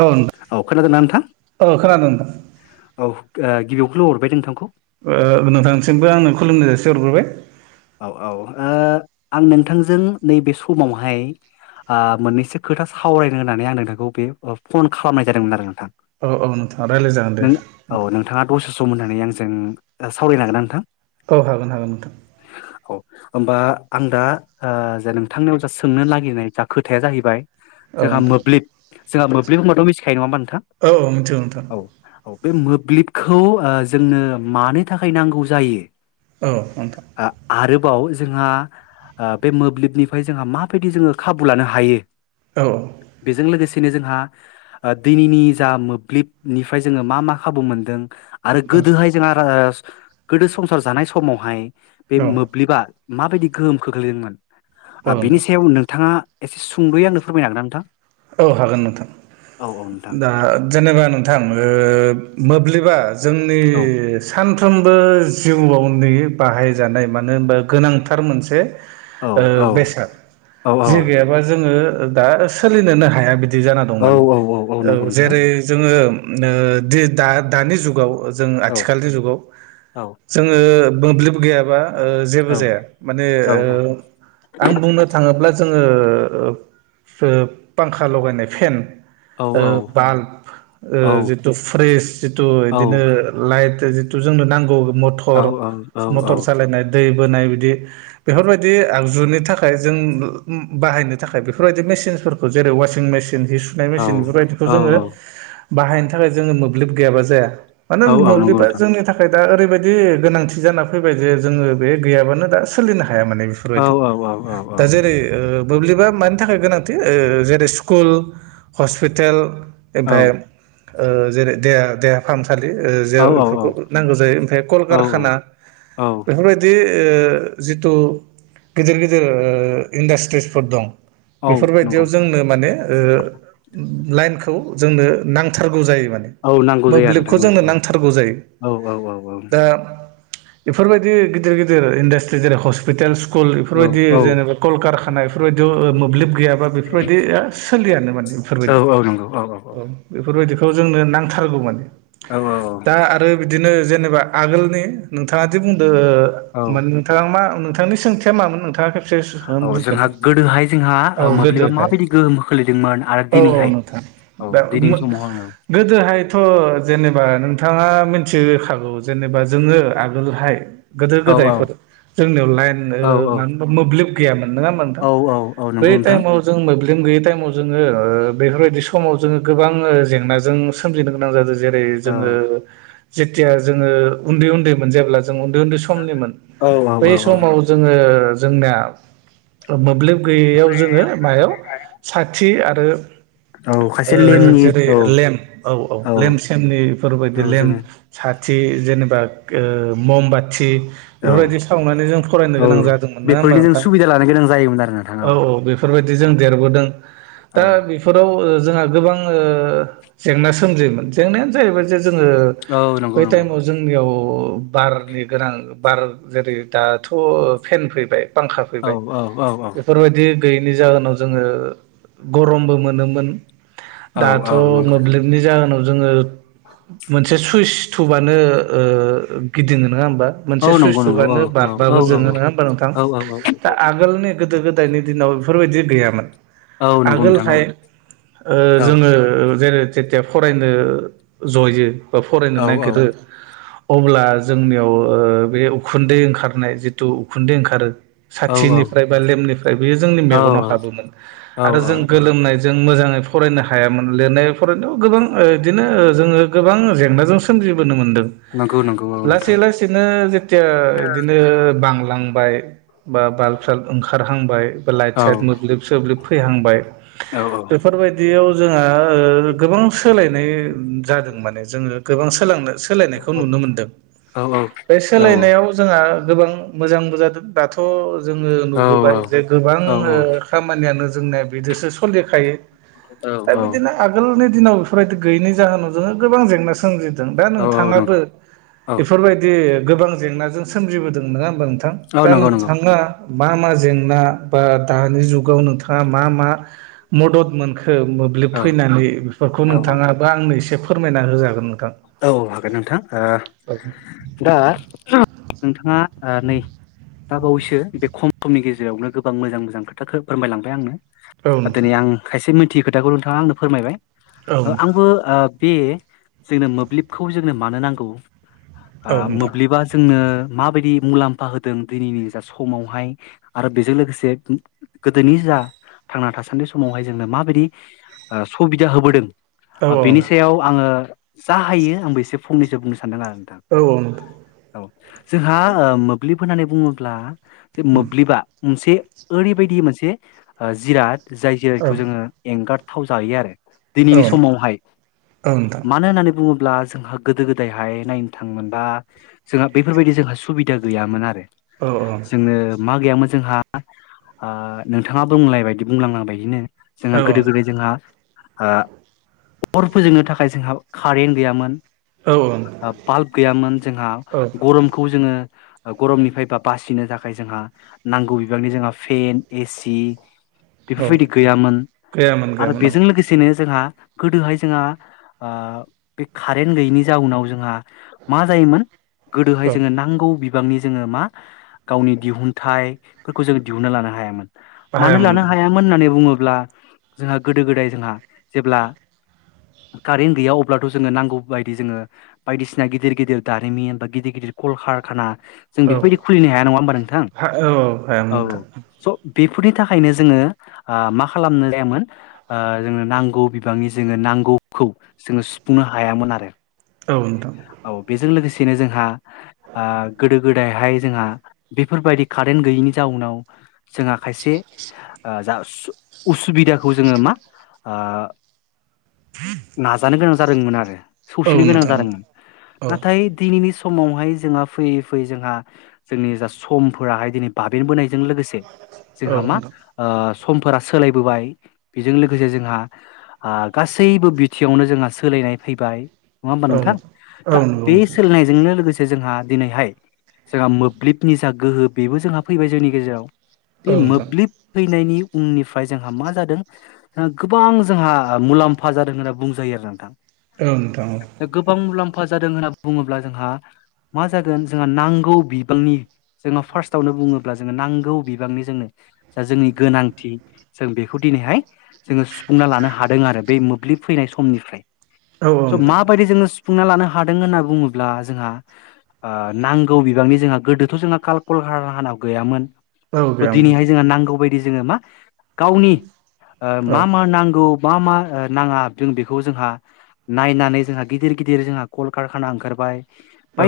औ नोंथां औ खोनादों ना नोंथां? औ खोनादों नोंथां औ ओ गिबियावनो हरबाय नोंथांखौ। ओ नोंथांसिमबो आंनो खुलुमनाय जासे हरग्रोबाय। औ औ ओ आं नोंथांजों नैबे समावहाय ओ मोननैसो खोथा सावरायनो होननानै आं नोंथांखौ बे ओ फन खालामनाय जादोंमोन आरो। आ औ औ नोंथाङा रायज्लाय जागोन दे नों औ नोंथाङा द होननानै आं जों ओ सावरायनो हागोना नोंथां? औ हागोन हागोन नोंथां। औ होमबा आं दा ओ जे नोंथांनियाव जा सोंनो नागिरनाय जा खोथाया जाहैबाय। औ जोंहा नोंथां मोब्लिब जोंहा मोब्लिब होनबाथ' मिथिखायो नङा होन औ औ मिथिगौ नोंथां। बे मोब्लिबखौ ओ जोंनो मानो थाखाय नांगौ जायो? औ नोंथां। आ आरोबाव जोंहा ओ बे मोब्लिबनिफ्राय जोंहा माबायदि जोङो खाबु लानो हायो। औ बेजों लोगोसे। खिनो जोंहा ओ दैनिनि जा मोब्लिबनिफ्राय जोङो मा मा खाबु मोनदों। आरो गोदोहाय जोंहा ओ गोदो संसार जानाय समावहाय बे मोब्लिबा माबायदि गोहोम खोख्लैदोंमोन। ओ बिनि नोंथां सायाव नोंथाङा एसे सुंद'यै आंनो फोरमायनोागोन ना नोंथां? औ हागोन नोंथां। औ औ नोंथां दा जेनेबा नोंथां ओ मोब्लिबा जोंनि औ सान साफ्रोमबो जिउआवनि बाहायजानाय मानो होनबा गोनांथार मोनसे औ ओ औ बेसाद औ जे गैयाबा जोङो दा सोलिनोनो हाया बिद दि जाना दं औ माने औ औ नंगौ नोंथां जेरै जोङो ओ दा दा दानि जुगाव जों औ आथिखालनि जुगाव औ जोङो मोब्लिब गैयाबा ओ जेबो औ जाया। माने औ ओ आं बुंनो थाङोब्ला जोङो ओ फांखा लगायनाय फेन औ ओ बाल्ब ओ औ जिथु फ्रेस जिथु इदिनो लाइट जो जिथु जोंनो नांगौ। औ मथर औ औ मथर सालायनाय दै बोनाय बिदि बेफोरबायदि आगजुनि थाखाय जों बाहायनो थाखाय बेफोर बादि मि सिनफोरखौ जेरै अवासिं मेचिन जि सुनाय औ मेसिन बेफोरबायदिखौ औ जोङो। बाहायनो थाखाय जोङो मोब्लिब गैयाबा जाया। मानो औ औ नंगौ मोब्लिबा नोंथां जोंनि थाखाय दा ओरैबायदि गोनांथि जाना फैबाय जे जोङो बे गैयाबानो दा सोलिनो हाया। हाया माने औ बेफोरबायदि। औ औ औ औ दा जेरै ओ मोब्लिबा मानि थाखाय गोनां थि ओ जेरै स्कुल हस्पिटाल औ ओमफाय ओ जेरै देहा देहा फाहामसा खालि ओ औ जेराव बेफोरखौ नांगौ जायो ओमफ्राय औ कलकारखाना औ बेफोरबायदि ओ जिथु गिदिर गिदिर ओ इन्डास्ट्रिसफोर दं। औ बेफोरबायदियाव नंगौ जोंनो माने ओ लाइनखौ जोंनो नांथारगौ जायो। मानो औ नांगौ जायो आरो मोब्लिबखौ जोंनो नोंथां नांथारगौ जायो। औ औ औ दा बेफोरबायदि गिदिर गिदिर इन्डास्ट्रि जेरै हस्पिटेल्स स्कुल एफोरबायदि औ जेनेबा कलकारखाना एफोरबायदियाव मोब्लिब एबा बेफोरबादिआ सोलिआनो माने बेफोरबादि औ बेफोरबादि बेफोरबायदिखौ जोंनो नांथारगौ माने औ दा औ आरो औ बिदिनो जेनेबा आगोलनि नोंथाङा दि बुंदो औ मोन नोंथाङा मा नोंथांनि सोंथिया मामोन नोंथाङा खेबस स औ जोंहा बुंफेदो गोदोहाय जोंहा औ ओ मोब्लिबा गोदोहाय माबायदि गोहोम खोलैदोंमोन आरो औ औ दिनैहाय नोंथां औ दा दिनैनि समाव आङो गोदोहाय हायथ' जेनेबा नोंथाङा मिथिग्रोखागौ जेनेबा जोङो आगोलहाय गोदो औ औ गोदायफोर जोंनियाव लाइन औ मानो होनबा मोब्लिब गैयामोन नङा होमबा नोंथां औ औ औ बै नंगौ नोंथां टाइमाव जों मोब्लि दों गैयै टाइमाव जोङो बेफोरबायदि समाव जोङो गोबां जेंनाजों सोमजिनो गोनां जादों जेरै औ जोङो जेथिया जोङो उन्दै उन्दैमोन जेब्ला ज जों उन्दै उन्दै समनिमोन औ औ बै औ औ समाव जोङो जोंनिया मोब्लिब गयैयाव जोङो मायाव साथि आरो औ ओ खायसे लेमनि जेरै औ लेम्प औ औ लेम्प सेमनि बेफोरबायदि औ लेम्प जोङो सार थि जेनेबा ओ ममबाथि औ बेफोरबायदि सावनानै जों फरायनो औ गोनां जादोंमोन ना होमबा बेफोरनि जों नोंथा सुबिदा लानो गोनां जायोमोन आरो नोंथां औ औ बेफोरबायदि जों देरबोदों औ दा बेफोराव जोंहा गोबां ओ जेंना सोमजियोमोन जेंनायानो जाहैबाय जोङो औ नंगौ बै नंगौ टाइमाव जोंनियाव अ बारनि गोनां बार जेरै दाथ' फेन फैबाय फांखा औ फैबाय औ औ औ बेफोरबायदि गैयैनि जाहोनाव जोङो गरमबो मोनोमोन दाथ' औ औ नंगौ मोब्लिबनि जाहोनाव जोङो मोनसे सुइस टुबानो ओ गिदिङो नोङा ओमबा औ मोनसे सुइ नंगौ नंगौ औ थुबानो औ औ बाल्बाबो औ जोङो नोंङा होनबा नोंथां औ औ दा आगोलनि गोदो गोदायनि दिनाव बेफोरबायदि गैयामोन औ नंगौ नोंथां औ आगोलहाय ओ औ जोङो जेरै जेथिया फरायनो जयो बा फरायनो औ औ नागिरो अब्ला जोंनियाव ओ बे उखुन्दै ओंखारनाय जिथु उखुन्दै ओंखारो औ औ साथिनिफ्राय बा लेमनिफ्राय बेयो जोंनि मेगनाव औ हाबोमोन औ आरो औ जों औ गोलोमनाय जों मोजाङै फरायनो हायामोन लिरनाय फरायनायाव गोबां बिदिनो जोङो गोबां जेंनाजों सोमजि मोनदों नंगौ नंगौ औ लासै नोंथां लासैनो जेथिआ इदिनो बां लांबाय बा बाल्ब साल्ब ओंखारहांबाय बा लाइट औ साइट मोब्लिब सोब्लिब फैहांबाय औ बेफोरबायदियाव जोंहा ओ गोबां सोलाय ओ जादों माने जोङो गोबां सोलोंनो सोलायनायखौ औ नुनो मोनदों औ बे औ सोलायनायाव जोंहा गोबां मोजांबो जादों दाथ' जोङो औ नुबोबाय जे गोबां औ नंगौ खामानि जोंना बिदिसो सनदेरखायो दा औ बिदिनो आगोलनि दिनाव बेफोरबायदि गैनि जाहोनावो गोबां जेंना सोमजि दा औ नंगौ नोंथाङाबो औ बेफोरबायदि गोबां जेंनाजों सोमजिबोदों नङा होनबा नों थां दा नोंथाङा मा मा जें ना बा दानि जुगाव नोंथाङा मा मा मदद मोनखो मोब्लिब फैनानै बेफोरखौ औ नोंथाङाबो आंनो एसे फोरमायना होजागोन नोंथां औ हागोन नोंथां औ ओ दा [inaudible] नोंथाङा ओ नै दा बावैसो बे ख'म ख'म समनि गेजेरावनो गोबां मोजां मोजां खोथाखो फोरमायलांबाय आंनो औ नोंथां दिनै आं खायसे मिथियै खोथाखौ नोंथाङा आंनो फोरमायबाय औ नोंथां आंबो ओ बे जोंनो मोब्लिबखौ जोंनो मानो नांगौ औ आ नोंथां मोब्लिबा जोंनो माबायदि मुलाम्फा होदों दिनैनि जा समावहाय आरो बेजों लोगोसे गोदोनि जा थांना थासान्दि समावहाय जोंनो माबायदि सुबिदा ओ होबोदों औ ओ बेनि सायाव आङो जा हायो आंबो एसे फंनैसो बुंनो सै सानदों आरो नोंथां औ नोंथां औ जोंहा ओ मोब्लिब होननानै बुङोब्ला जे उम मोब्लिबा मोनसे ओरै बायदि मोनसे जिराद जाय औ जेरैयट जोङो एंगारथाव जायो आरो। औ दिनैनि समावहाय नोंथां मानो होननानै बुङोब्ला जोंहा गोदो गोदायहाय नायनो थाङोमोनबा जोंहा बेफोरबायदि जोंहा सुबिदा गैयामोन आरो। औ औ। जोंनो मा गैयामोन जोंहा, आ नोंथाङा बुंलाय बायदि बुंलांनांबायदिनो जोंहा औ गोदो गोदाय जोंहा ओ अर फोजोंनो थाखाय जोंहा कारेन्ट गैयामोन औ बाल्ब गैयामोन जोंहा औ गरमखौ जोङो गरमनिफ्राय बा बासिनो थाखाय जोंहा नांगौ बिबांनि जोंहा फेन, एसि औ बेफोरबायदि गैयामोन गैयामोन आरो गैयामोन औ बेजों लोगोसेनो जोंहा गोदोहाय जोंहा आ बे कारेन्ट गैयिनि जाउनाव जोंहा मा जायोमोन गोदोहाय औ जोङो नांगौ बि बांनि जोङो मा गावनि दिहुनथाइफोरखौ जोङो दिहुनना लानो हायामोन। मानो लानो हायामोन होननानै बुङो ब्ला जोंहा गोदो गोदाय जोंहा खारेन गैया अब ब्लाथ' जोङो नांगौ बायदि जोङो बायदिसिना गिदिर गिदिर दारिमिन बा गिदिर गिदिर कल कारखाना जों औ बेफोरबायदि खुलिनो हाया नङा होमबा नोंथां? हा औ औ औ हायामोन स बेफोरनि थाखायनो जोङो ओ मा खालामनो जायामोन ओ जोंनो नांगौ बिबांनि जोङो नांग नांगौखौ जोङो सुफुंनो हायामोन आरो, नोंथां औ बेजों लोगोसे बिदिनो जोंहा ओ गोदो गोदायहाय जोंहा बेफोरबायदि कारेन्ट गैयैनि जाउनाव जोंहा खायसे ओ जासु उसुबिदाखौ जोङो मा ओ नाजानो गोनां जादोंमोन आरो औ ससिनो गोनां नोंथां औ नोंथां जादोंमोन औ औ नोंथां औ नाथाय दिनैनि स समावहाय जोंहा फैयै फैयै जोंहा जोंनि जा समफोराहाय दिनै बाबेन बोनाय जों लोगोसे जोंहा मा नोंथां ओ समफोरा सोलायबोबाय बेजों लोगोसे जोंहा ओ गासैबो बिथिङावनो जोंहा सोलायनाय फैबाय नङा होमबा नोंथां? औ दा नंगौ बे सोलायनायजोंनो लोगोसे जे जोंहा दिनैहाय जोंहा मोब्लिबनि जा गोहो बेबो जोंहा फैबाय जोंनि गेजेराव। बे नोंथां औ मोब्लिब फैनायनि उननिफ फ्राय जोंहा मा जादों गोबां जोंहा मुलाम्फा जादों होनना बुंजायो आरो नोंथां। औ नोथां औ। फा जादों होनना बुङोब्ला जोंहा मा जागोन जोंहा नांगौ बिबांनि जोंहा फार्स्टआवनो बुङोब्ला जोंङो नांगौ बिबांनि जोंनो जा जोंनि गोनांथि जों बेखौ दिनैहाय जोङो सुफुंना लानो हादों आरो बे मोब बोब्लिब फैनाय समनिफ्राय औ नोंथां औ औ स' नोंथां माबायदि जोङो सुफुंना लानो हादों होनना बुङोब्ला जोंहा ओ नांगौ बिबांनि जोंहा गोदोथ' जोंहा काल कला भारतहानाव गैयामोन। औ गैयामोन दिनैहाय नोंथां जोंहा नांगौ बायदि जोङो मा गावनि ओ औ मा मा नांगौ? मा मा ओ नाङा जों बेखौ जोंहा नायनानै जोंहा गिदिर गिदिर जोंहा कल कारखाना ओंखारबाय।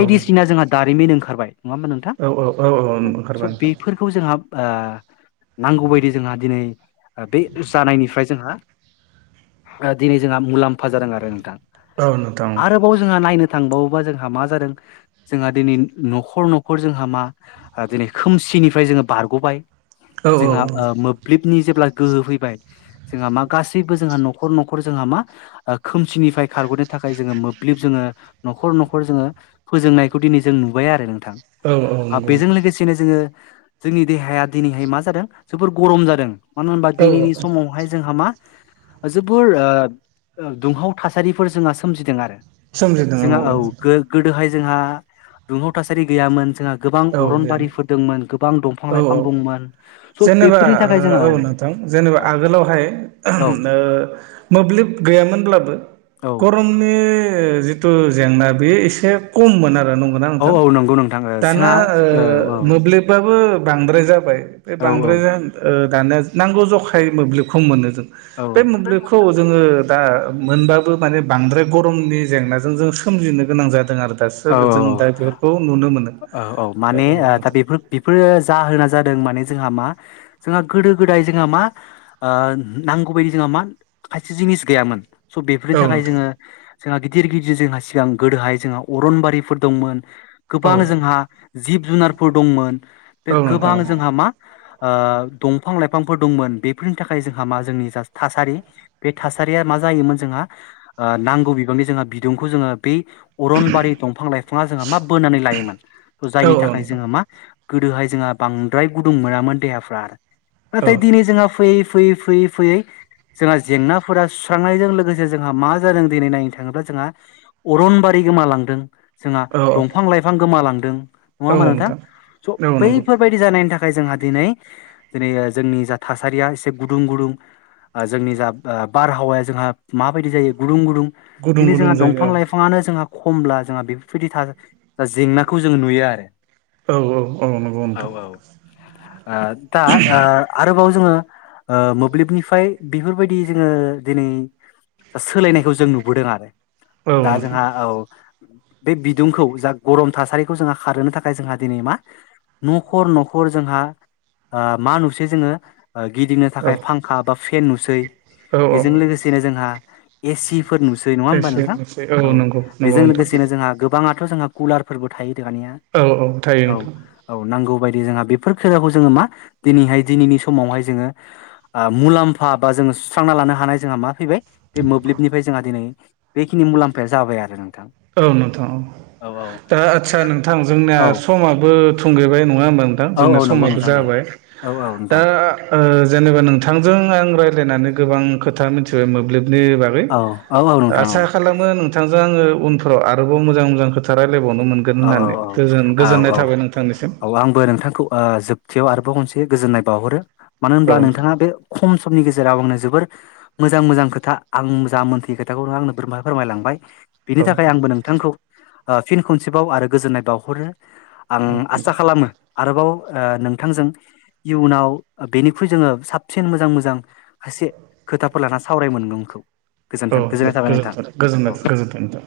औ जोंहा दारिमिन ओंखारबाय। नङा होमबा नोंथां? औ औ ओंखारबाय स' नोंथां बेफोरखौ जोंहा ओ नांगौ बायदि जोंहा दिनै बे जानायनिफ्राय जोंहा दिनै जोंहा मुलाम्फा जादों आरो नोंथां औ नोंथां आरोबाव जोंहा नायनो थांबावोबा जोंहा मा जादों जोंहा दिनै न'खर न'खर जोंहा मा दिनै खोमसि निफ्राय जोङो बारग'बाय औ औ जोंहा ओ मोब्लिब नि जेब्ला गोहो फैबाय जोंहा मा गासैबो जोंहा न'खर न'खर जोंहा मा खोमसिनिफ्राय खारग'नो थाखाय जोङो मोब्लिब जोङो न'खर न'खर जोङो फोजोंनायखौ दिनै जों नुबाय आरो नोंथां औ औ ओ नंगौ बेजों नोंथां लोगोसेनो जोङो जोंनि देहाया दिनैहाय मा जादों जोबोर गरम जादों। मानो होनबा औ दिनैनि औ समावहाय जोंहा मा जोबोर ओ ओ दुंहाव थासारिफोर जोंहा सोमजिदों आरो जोंहा औ गो-गोदोहाय जोंहा दुंहाव थासारि गैयामोन जोंहा गोबां औ जेन अरनबारिफोर दंमोन गोबां औ दंफां-लाइफां औ दंमोन स' जेनेबा बेफोरनि थाखाय ओ जोंनाव औ नोंथां जेनेबा आगोलावहाय औ ओ मोब्लिब गैयामोनब्लाबो औ गरमनि जिथु जेंना बेयो एसे खममोन आ औ औ नंगौ नोंथाङो ओ ना जोंहा औ औ ओ मोब्लिबा बो बांद्राय जाबाय बे औ बांद्राय ओ दानिया नांगौ जखाय मोब्लिबखौ मोनो जों बे औ मोब्लिबखौ जोङो दा मोनबाबो माने बांद्राय गरमनि जेंनाजों जों सोमजिनो गोनां जादों आरो दा सोर औ जों औ दा बेफोरखौ नुनो मोनो औ औ माने दा बेफोर बेफोर जाहोना जादों माने जों हा मा जोंहा गोादो-गोदाय जोंहा मा नांगौबायदि जोंहा मा खायसे जोंनि जिनिस गैयामोन स' बेफोरनि औ थाखाय नोंथां जोङो जोंहा गिदिर गिदिर जोंहा सिगां गोदोहाय जोंहा अरनबारिफोर दंमोन। गोबां औ जोंहा जिब जुनारफोर दंमोन औ बे नोंथां गोबां जोंहा मा ओ दंफां-लाइफांफोर दंमोन बेफोरनि थाखाय जोंहा मा जोंनि जा थासारि बे थासारिया मा जायोमोन जोंहा ओ नांगौ बिबांनि जोंहा बिदुंखौ जोङो बे अ रन बारि दंफां-लाइफाङा जों मा बोनानै लायोमोन थ' औ जायनि औ थाखाय नोंथां जोङो मा गोदोहाय जोंहा बांद्राय गुदुं मोनामोन देहाफ्रा औ नाथाय दिनै जोंहा फैयै फैयै फैयै फैयै जोंहा जेंनाफोरा सुस्रांनायजों लोगोसे जोंहा मा जादों दिनै नायनो थाङोब्ला जोंहा अरनबारि गोमालांदों जोंहा औ दंफां-लाइफां गोमालांदों नङा होमा नोंथां? स' औ नंगौ बैफोरबायाददि जानाय थाखाय जोंहा दिनै दिनै जोंनि जा थासारिया एसे गुदुं गुदुं जोंनि जा ओ बारहावाया जोंहा माबायदि जायो गुदुं गुदुं गुदुं दिनै गुदुं जोंहा दंफां जायो लाइफाङानो जोंहा खमब्ला जोंहा बेफोरबायदि जेंनाखौ जों नुयो आरो औ औ औ नंगौ नोंथां ओ दा ओ आरो बाव जोङो ओ मोब्लिबनिफ्राय बेफोरबायदि जोङो दिनै दा सोलायनायखौ जों नुबोदों आरो औ दा नोंथां जोंहा औ बे बिदुंखौ जा गरम थासारिखौ जोंहा खारहोनो थाखाय जोंहा दिनै मा न'खर न'खर ओ जोंहा मा नुसै जोङो ओ गिदिंनो औ थाखाय फांखा बा फेन नुसै औ औ बेजों लोगोसेनो जोंहा एसि फोर नुसै नङा हबा एसे नोंथां एसे औ नंगौ नंगौ बेजों नोंथां लोगोसेनो जोंहा गोबाङाथ' जोंहा कुलारफोरबो थायो। दानिया औ थायो औ नोंथां औ नांगौ बाय दि जोंहा बेफोर खायदाखौ जोङो मा दिनैहाय दिनैनि समावहाय जोङो ओ मुलाम्फा बा जो सुस्रांना लानो हानाय जोंहा मा फैबाय बे मोब्लिबनिफ्राय जोंहा दिनै बेखिनि मुलाम्फाया जाबाय आरो नों औ नोंथां औ दा आदसा नोंथां जोंनिना औ समाबो थुंगेबाय न ङा होनबा नोंथां औ जोंना औ नंगौ समाबो नोंथां औ जाबाय औ औ दा नोंथां ओ जेनेबा नोंथांजों आं रायज्लायनानै गोबां खोथा मिथिबाय मोब्लिब नि बागै औ औ औ नोंथां औ आसा खालामो नोंथांजों आङो उनफोराव आरोबाव मोजां मोजां खोथा रायलाय औ औ औ औ औ थाबाय नोंथांनिसिम औ आंबो नोंथांखौ ओ जोबथियाव आरो बाव खनसे गोजोननाय बावहरो मानो औ होनब्ला नोंथां नोंथाङा बे खम समनि गेजे जेराव आंनो जोबोर मोजां मोजां खोथा आं जा मोनथियै खोथाखौ आंनो फोरमा फोरमायलांबाय बिनि औ थाखाय नोंथां आंबो नोंथांखौ ओ फिन खनसेबाव आरो गोजोननाय बावहरो आं औ आसा नोंथां खालामो आरोबाव आ नोंथांजों इयुनाव बेनिख्रुइ जोङो साबसिन मोजां मोजां एसे खोथाफोर लाना सावराय मोनगोनखौ औ गोजोनथों दे गोजोननाय थाबाय नोंथां गोजोनथों गोजोननाय औ। गोजोन्थों नोंथां